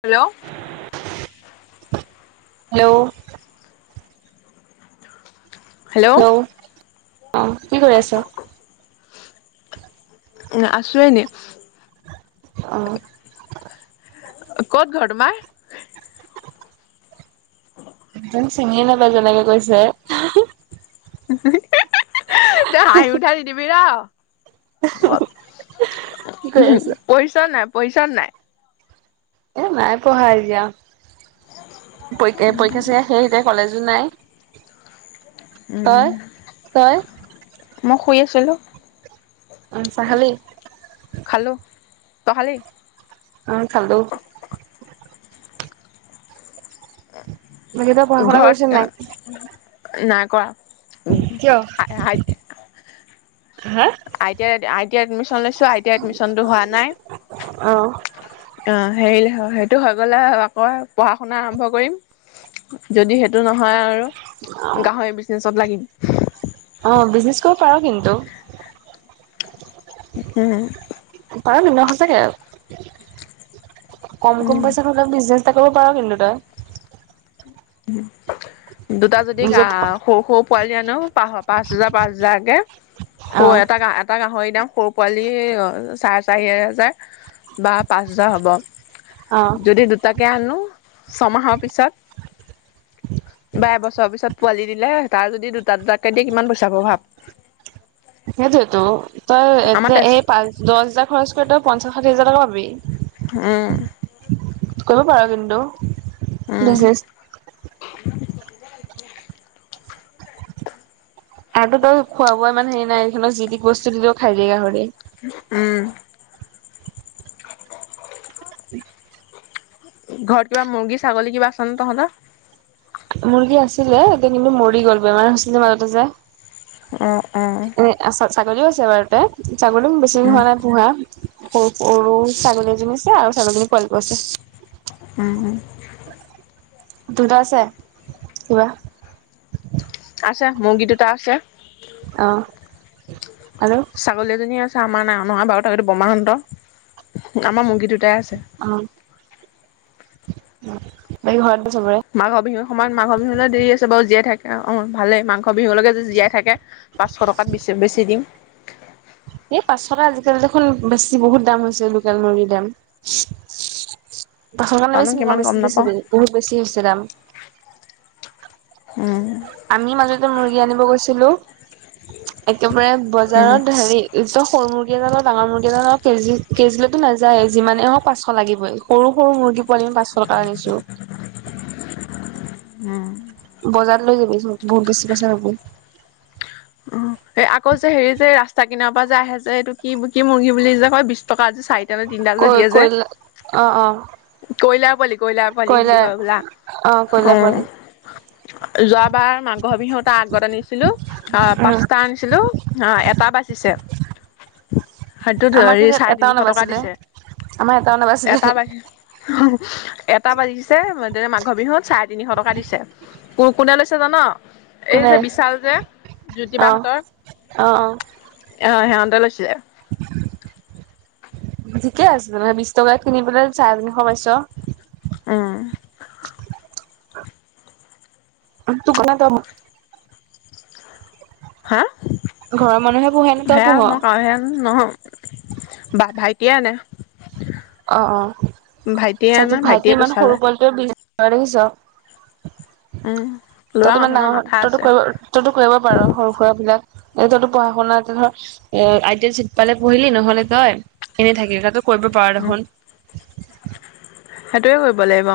Hello. Hello. Hello অ। কি কৰি আছা? উ আছু এনে। অ। ক'ত ঘৰ তোমাৰ? মোক ছিঙিয়ে নাপায় যেনেকে কৈছে। তই হাঁহি উঠাই নিদিবি ৰ'। কি কৰি আছ পঢ়িছোনে নাই, পঢ়িছোনে নাই। এ নাই পঢ়হা [unintelligible] পৰীক্ষা-চৰিক্ষা শেষ এতিয়া কলেজো নাই। উম। তই তই মই শুই আছিলো। অ চাহ খালি? খালো তই খালি? উম খালো। বাকী তই পঢ়া শুনা ঘৰত কৰিছ নাই নাই [unintelligible] কিয় [unintelligible] হা আইতাই-আই টি আইট এমিশন লৈছো আই টি আইত এডমিশনটো হোৱা নাই। অ অ [unintelligible] সেইটো হৈ গ'লে আকৌ পঢ়া-শুনা আৰম্ভ কৰিম। যদি সেইটো নহয় আৰু গাহৰি বিজনেচত লাগিম। অ বিজনেছ কৰিব পাৰো কিন্তু। উম। পাৰ কিন্তু সঁচাকে কম কম উম পইচাত হলেও বিজনেছ কৰিব পাৰো কিন্তু তই। [unintelligible] দুটা যদি নিজৰ সৰু সৰু পোৱালি আনো, পাঁচ হেজাৰ পাঁচ হেজাৰকে সৌ অ এটা গা এটা গাহৰি দাম সৰু পোৱালি চাৰে চাৰি হেজাৰ বা পাঁচ হেজাৰ হ'ব। অ যদি দুটাকে আনো ছমাহৰ পিছত বা এবছৰৰ পিছত পোৱালি দিলে, তাৰ যদি দুটা দুটাকে দিয়ে কিমান পইচা হ'ব ভাৱ। সেইটোয়েতো তই এতিয়া তেজ এই পাঁচ দহ হাজাৰ খৰচ কৰি তই পঞ্চাশ ষাঠি হাজাৰ টকা পাবি। উম। কৰিব পাৰ কিন্তু, উম বিজনে [inaudible] আৰুটো তই খোৱা-বোৱা ইমান হেৰি নাই, ইহঁতক যি-তি বস্তু দিলেও খাই দিয়ে গাহৰিয়ে। উম। [inaudible] ঘৰত কিবা মুৰ্গী ছাগলী কিবা আছে নে তহঁতৰ? মুৰ্গী আছিলে, এতিয়া কিন্তু মৰি গল বেমাৰ হৈছিলে মাজতে যে, অ, অ। এ ছাগলীও আছে বাৰুতে, ছাগলীও বেছি দিন উম হোৱা নাই পোহা। সৰু সৰু ছাগলী এজনী আছে আৰু ছাগলীজনী পোৱালিটো আছে। উম। দুটা আছে। কিবা? আছে মুৰ্গী দুটা আছে, অ। আৰু ছাগলী এজনী আছে, আমাৰ না নহয় বাৰু তাকো বৰমাহঁতৰ। আমাৰ মুৰ্গীটোত দুটাই আছে। অ বাকী ঘৰত চবৰে। মাঘৰ বিহু সময়ত মাঘৰ বিহুলৈ দেৰি আছে বাৰু জীয়াই থাক। অ ভালেই মাংস বিহুলৈকে যদি জীয়াই থাকে পাঁচশ টকাত বেছি দিম। এই পাঁচশ টকাত আজিকালি দেখোন বেছি বহুত দাম হৈছে লোকেল মুৰ্গীৰ দাম। [unintelligible] কাৰণে জানো বেছি কিমান গম বেছি বেছি নাপাওঁ বহুত বেছি হৈছে দাম উম আমি মাজতে মুৰ্গী আনিব গৈছিলো একেবাৰে উম বজাৰত হেৰি একদম সৰু মুৰ্গী এডালৰ ডাঙৰ মুৰ্গী এডালৰ কেজি কেজিলেটো নাজাইয়ে যিমানে আহক পাঁচশ লাগিবই সৰু সৰু মুৰ্গী পোৱালী পাঁচশ টকাত আনিছোঁ। উম, বজাৰত লৈ যাবি বহুত বেছি পইছা পাব উম, আকৌ যে হেৰি যে এই ৰাস্তা কিনাৰ পৰা যে আহে যে এইটো কি কি মুৰ্গী বুলি যে কয় বিশ টকাত চাৰিটা [unintelligible] তিনটা যে কৈ দিয়ে যে কৈলা অ অ কয়লাৰ পোৱালি কয়লাৰ পোৱালি বুলি কয়লাৰ কয় হ'বলা। অ কয়লাৰ অ', পোৱালি োৱাবাৰ মাঘৰ বিহু তাৰ আগত আনিছিলোঁ অ', উম পাঁচটা আনিছিলো অ এটা বাচিছে। সেইটো আমাৰ হেৰি কিন্তু চাৰে এটাও তিনিশ টকা নাবাছিলে দিছে আমাৰ এটাও নাবাছিলে এটা পাই এটা বাজিছে মাঘৰ বিহুত চাৰে তিনিশ টকা দিছে কো কোনে লৈছে জান? এই কোনে যে বিশাল যে, জ্যোতি অ বাহঁতৰ অ অ অ সেৱন্তে লৈছিলে ঠিকে আছে তেনেহলে বিশ টকাত কিনি পেলাই চাৰে তিনিশ পাইছ। উম, [unintelligible] হা ঘৰৰ মানুহে পোহে নে তই সেয়া পোহ মই কও হে নহয় বা ভাইটিয়েনে অ', ত আনে ভাইটি ভাইটিয়ে ইমান পইচা সৰু লয়। পোৱালটে দেখিছ উম ল'ৰা তইত ইমান মানুহ ন ডাঙৰ মাথা তইো আছে কৰিব তইো কৰিব পাৰ সৰু সুৰা বিলাক এ তইতো পঢ়া শুনা এ ধৰ এ আইটিল চিট পালে পঢ়িলি নহ'লে তই এনেই থাকিল ক তই কৰিব পাৰ ন উম, সেইটোৱে কৰিব লাগিব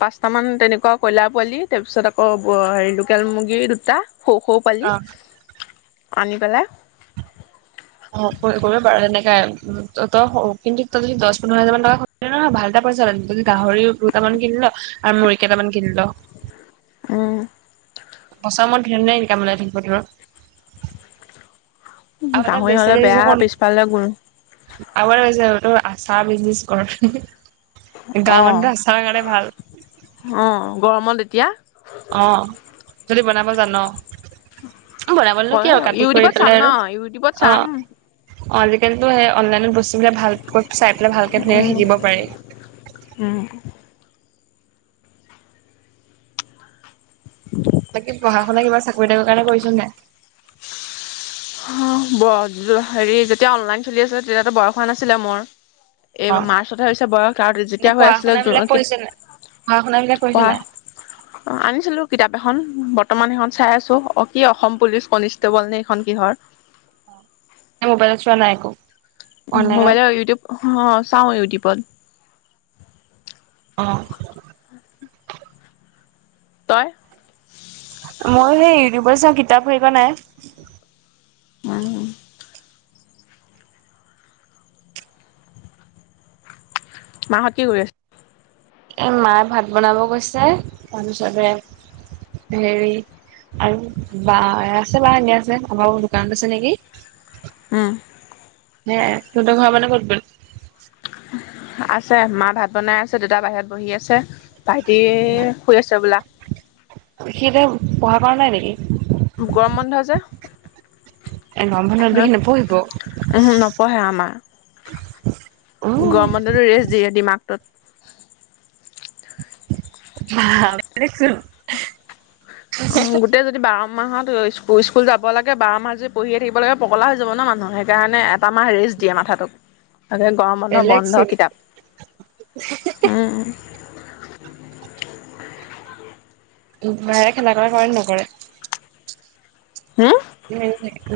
পাঁচটামান তেনেকুৱা কয়লাৰ পোৱালি তাৰপিছত আকৌ হেৰি লোকেল মুৰ্গী দুটা স সৰু পালি অ আনি পেলাই অ', ৰিব পাৰো তেনেকাই উ তই কিন্তু তই যদি দহ পোন্ধৰ হাজাৰ মান টকা নয় ভাল এটা পইচাদি গাহৰিও দুটামান কিন ল আৰু মুৰি়ী কেইটামান কিনিল উম, বচা মত ধনেৰে ইনকামলাই থাকিব ধ ৰ আগতে গাহৰি হ'লে বেচাৰিছো বেয়া পিছফালে গুণ ক আগাৰ বে আচা বিজনেজ কৰা অ গামন চ ব কাৰানে ভাল অ', গৰমত এতিয়া অ', দি বনাব জানা বনাব নো কি পৰে আৰু কাটি কৰি ইউটিউবত চাম পেলাই ন আৰু ইউটিউবত অ চাম। অ আজিকালিো সেই অনলাইনত ভালকৈ চাই পেলাই ভালকে ধুনীয়াকৈ উম, শিকিব পাৰি তাক পঢ়া শুনা কিবা চাকৰি তাকৰ কাৰণে কৰিছো নে? হেৰি যেতিয়া অনলাইন খেলি আছিল তেতিয়াতো বয়স হোৱা নাছিলে মোৰ এই অ', মাৰ্চতে হৈছে বয়স আৰু এনে যেতিয়া হৈ পঢ়া আছিলে শুনা বিলাক কৰিছে নাই? পঢ়া শুনা বিলাক জ কৰিছে নাই পঢ়া অ আনিছিলো কিতাপ এখন বৰ্তমান সেইখন চাই আছো অ কি অসম পুলিচ কনিষ্টেবল নে সখন কি ধৰ ন মোবাইলচৰা নাইকো উ মোবাইলৰ ইউটিউব অ চাওঁ ইউটিউবত অ', তই। মই সেই ইউটিউবৰ চাওঁ কিতাপ হেৰী কৰা নাই। [unintelligible] মাহঁত কি কৰি আছে? এ মায়ে ভাত বনাব গৈছে, তাৰপিছতে হেৰি আৰু বা আছে বা এনে আছে আপোনালোকৰ দোকানত আছে নেকি? উম। হে তহঁতৰ ঘৰৰ মানুহ ক'ত গল? আছে মা ভাত বনাই আছে, দেউতা বাহিৰত বহি আছে ভাইটি শুই আছে হবলা। সি এতিয়া পঢ়া কৰা নাই নেকি? গৰমবন্ধ যে। এনভাইৰনমেণ্ট সি নপঢ়িব [unintelligible] উহো, নপঢ়ে আমাৰ। উম গৰমবন্ধতো ৰেষ্ট দিয়ে দিমাকটোত। [unintelligible] অ', গোটেই যদি বা মাহত স্কু-স্কুল যাব লাগে বাৰমাহ যে পঢ়িয়ে থাকিবা লাগে পগলা হৈ যাব ন মানুহ সেইকাৰণে এটা মাহ ৰেষ্ট দিয়ে মাথা তোক। গৰমবন্ধ বন্ধ বেলেগচোন কিতাপ। উম। [unintelligible] খেলা কৰা কৰেণ নকৰে? হম?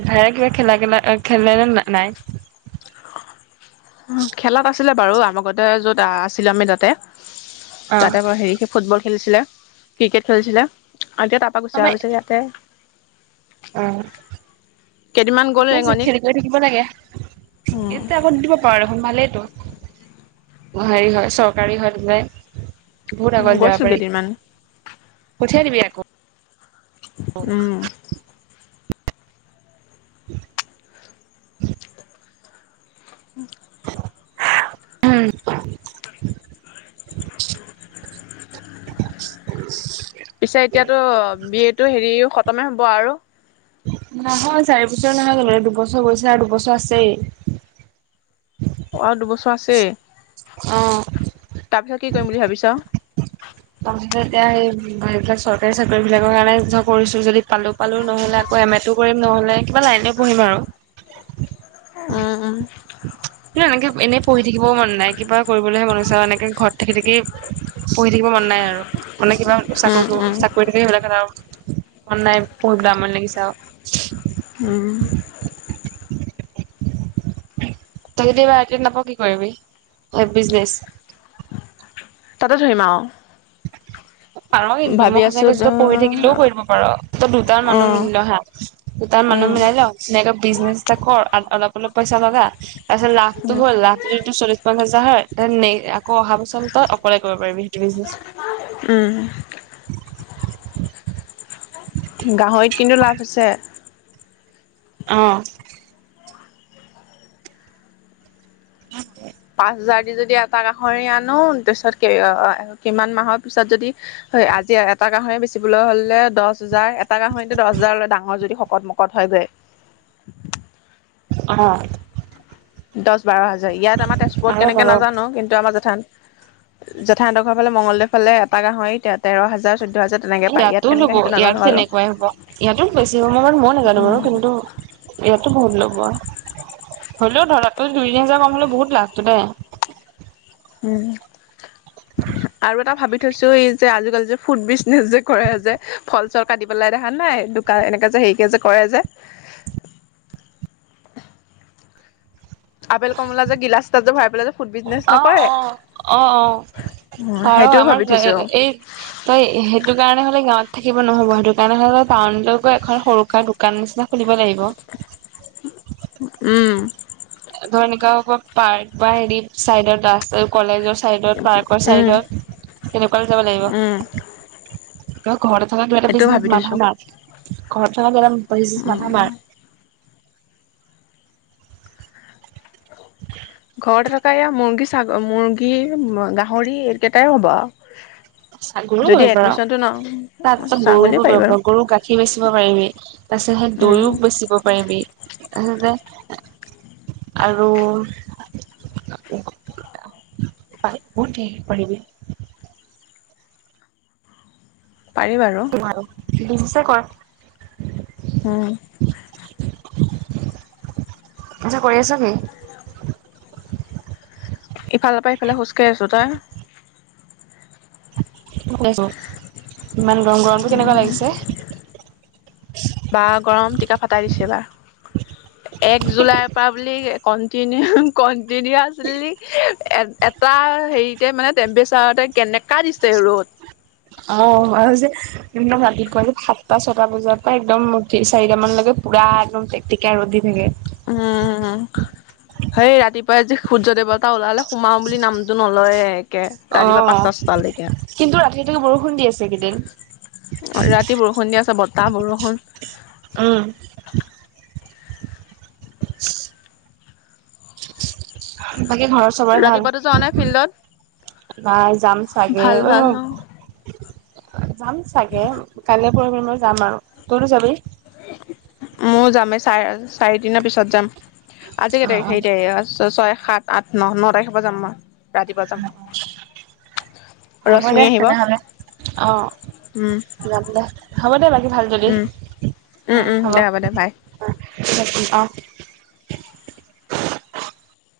ভায়েৰে কিবা খেলা খেললে ন নাই খেলাত আছিলে বাৰু আমাৰগতে য'ত আছিলো আমি তাতে অ তাতে পৰা হেৰি ফুটবল খেলিছিলে, ক্ৰিকেট খেলিছিলে। আৰু এতিয়া তাৰপা গুচি গৈছে ইয়াতে উম। কেইদিনমান গ'ল ঠিকে আছে ৰেঙনিত খেল কৰি থাকিব লাগে, উম, এতিয়া আকৌ দিব পাৰা দেখোন ভালেইটো। হেৰি হয় চৰকাৰী হয় বোলে। বহুত আগলৈ যাব গৈছিল পাৰি, কেইদিনমান পঠিয়াই দিবি আকৌ। উম। [inaudible] [inaudible] [unintelligible] পিছে এতিয়াতো বি এ টো হেৰিও খতমে হ'ব আৰু। নহয় চাৰি বছৰ নহয় জ দুবছৰ গৈছে আৰু দুবছৰ আছেই। অ', আৰু দুবছৰ আছেই। অ'। তাৰপিছত কি কৰিম বুলি ভাবিছ? এতিয়া সেই এইবিলাক চৰকাৰী চাকৰি বিলাকৰ কাৰণে কৰিছো যদি পালো পালো নহ'লে আকৌ এম এ টো নহলে কিবা লাইনে পঢ়িম আৰু। উম, উম। কিন্তু এনেকে এনেই পঢ়ি থাকিবও মন নাই কিবা কৰিবলৈহে মন হৈছে আৰু এনেকে ঘৰত থাকি থাকি পঢ়ি থাকিব মন নাই আৰু, মানে কিবা চাকৰি উম উম ক-চাকৰি থাকিলে বেলেগ কথা আৰু। মন নাই পঢ়িবলৈ আমনি লাগিছে আৰু। উম। তই যদি এইবাৰ আই টি আইত নাপাৱ কি কৰিবি? M B B S. তাতে ধৰিম আৰু। পাৰ কিন্তু মই সঁচাক কৈছ তই পঢ়ি থাকিলেও কৰিব পাৰ, তই দুটা মান মানুহ উম মিলি ল হা তা মানুহ উম মিলাই ল ধুনীয়াকে বিজনেচ এটা কৰ, আৰু অলপ অলপ পইচা লগা, তাৰপছত লাভটো উম হল লাভতো যদি চল্লিশ পঞ্চাছ হাজ [unintelligible] আকৌ অহা বছৰলে তই অকলে কৰিব পাৰিবি সেইটো বিজনে উম। [inaudible] গাহৰীত কিন্তু লাভ আছে। অহ। [inaudible] পাঁচ হাজাৰ দি যদি এটা গাহৰি আনো, তাৰপিছত কিমান মাহৰ পিছত যদি হয়। আজি এটা গাহৰি বেচিবলৈ হ'লে দহ হাজাৰ এটা গাহৰিটো দহ হাজাৰলে ডাঙৰ যদি শকত-মকত হয়। [inaudible] অ। দশ বাৰ হাজাৰ। ইয়াত আমাৰ তেজপুৰত পাৰ কেনেকে পাৰ নাজানো, কিন্তু আমাৰ জেঠ জেঠাহতৰ ঘৰৰ ফালে মঙ্গলদৈ ফালে এটা গাহৰি তেৰ হাজাৰ চৈধ্য হাজাৰ তেনেকে পায় ইয়াত ইয়াতো কেনেকে লব সেইটো ইয়াত নাজানো বাৰু তেনেকুৱাই হ'ব। ইয়াতো বেছি হব মই বাৰু মই নোজানো বাৰু উম, কিন্তু ইয়াতো বহুত ল'ব। হ'লিও ধৰা দুই তিনি হাজাৰ কম হ'লেও বহুত লাভটো দে। উম আৰু এটা ভাবি থৈছো। এই যে আজিকালি যে ফুড বিজনেচ যে কৰে যে ফল-চল কাটি পেলাই, দেখা নাই দোকান এনেকে যে হেৰিকে যে কৰে যে আপেল কমলা যে গিলাচ তাত যে ভৰাই পেলাই যে ফুড বিজনেচ নকৰে অহ অ-অ-অ। আৰু সেইটোও ভাবি আমাৰ থৈছো এই তই সেইটো কাৰণে হ'লে গাঁৱত থাকিব নহ'ব সেইটো কাৰণে হ'লে টাউনলৈ গৈ এখন সৰুকৰ দোকান নিচিনা খুলিব লাগিব। উম। ধৰ এনিকা পাৰ্ক বা হেৰি চাইডত আছে কলেজৰ চাইডত, পাৰ্কৰ উম, চাইডত তেনেকুৱৈ যাব উম, লাগিব। ত ঘৰতে থকা কিবা এটা সেইটোও বিজনেছ ভাবি থৈছো মাথা মাৰ, ঘৰত থকা কিবা এটা বিজনেছ মাথা উম, মাৰ। [inaudible] ঘৰতে থকা এয়া মুৰ্গী, ছাগ- মুৰ্গী, গাহৰি এইকেইটাই হ'ব আৰু। ছাগলো যদি কৰিব পাৰ। এডমিশ্যনটো ন তাত ছাগলীও পাৰি বাৰু গৰু-গৰু গাখীৰ বেচিব পাৰিবি, তাৰ পিছত সেই উম, গৰু বেচিব পাৰিবি। [unintelligible] আৰু [unintelligible] পাৰিবা আৰু। বিজনেছে কৰ। হম। আচ্চা কৰি আছো কি? ইফালৰ পৰা ইফালে খোজকাঢ়ি আছোঁ। তই? [unintelligible] ইমান গৰম গৰমটো কেনেকুৱা লাগিছে? বা গৰম টিকা ফটাই দিছে এইবাৰ। এক জুলাইৰ পৰা বুলি কন্টিনিউ ক দি-দিয়া আছিলি নেকি। এ-এটা হেৰিতে মানে টেম্পৰেচাৰতে কেনে অ আৰু যে একদম ৰাতিপুৱা যে সাতটা ছটা বজাৰ পৰা একদমি চাৰিটা মানলৈকে পুৰা একদম প্ৰেকটিকা ৰ'দদি থাকে। উম সেই ৰাতিপুৱাই আজি সূৰ্য দেৱতা ওলালে সুমাও বুলি নামটো নলয়ে। একে অ ৰাতিপুৱা পাঁচটা ছটালৈকে কিন্তু ৰাতি ত বৰষুণ দি আছে কেইদিন। অ ৰাতি বৰষুণ দিয়া আছে বতাহ বৰষুণ উম। [inaudible] বাকী ঘৰত চবৰে ভাল? ৰাতিপুৱাতো যোৱা নাই ফিল্ডত নাই যাম চাগে, ভাল ভাল অ উ। যাম চাগে কাইলৈ পৰোখি মই যাম আৰু। তইতো যাবি? ময় যামেই চাৰ-চাৰি দিনৰ পিছত যাম। আজি কেই অ' অ' তাৰিখে সেতি ছয় সাত আঠ ন ন তাৰিখৰ পৰা যাম মই ৰাতিপুৱা যাাম- হ'ব দে তেনেহলে অ উম যাম দে হ'ব দে বাকী ভাল যদি উম উম উম হ'ব দে দে বাই নাটিবা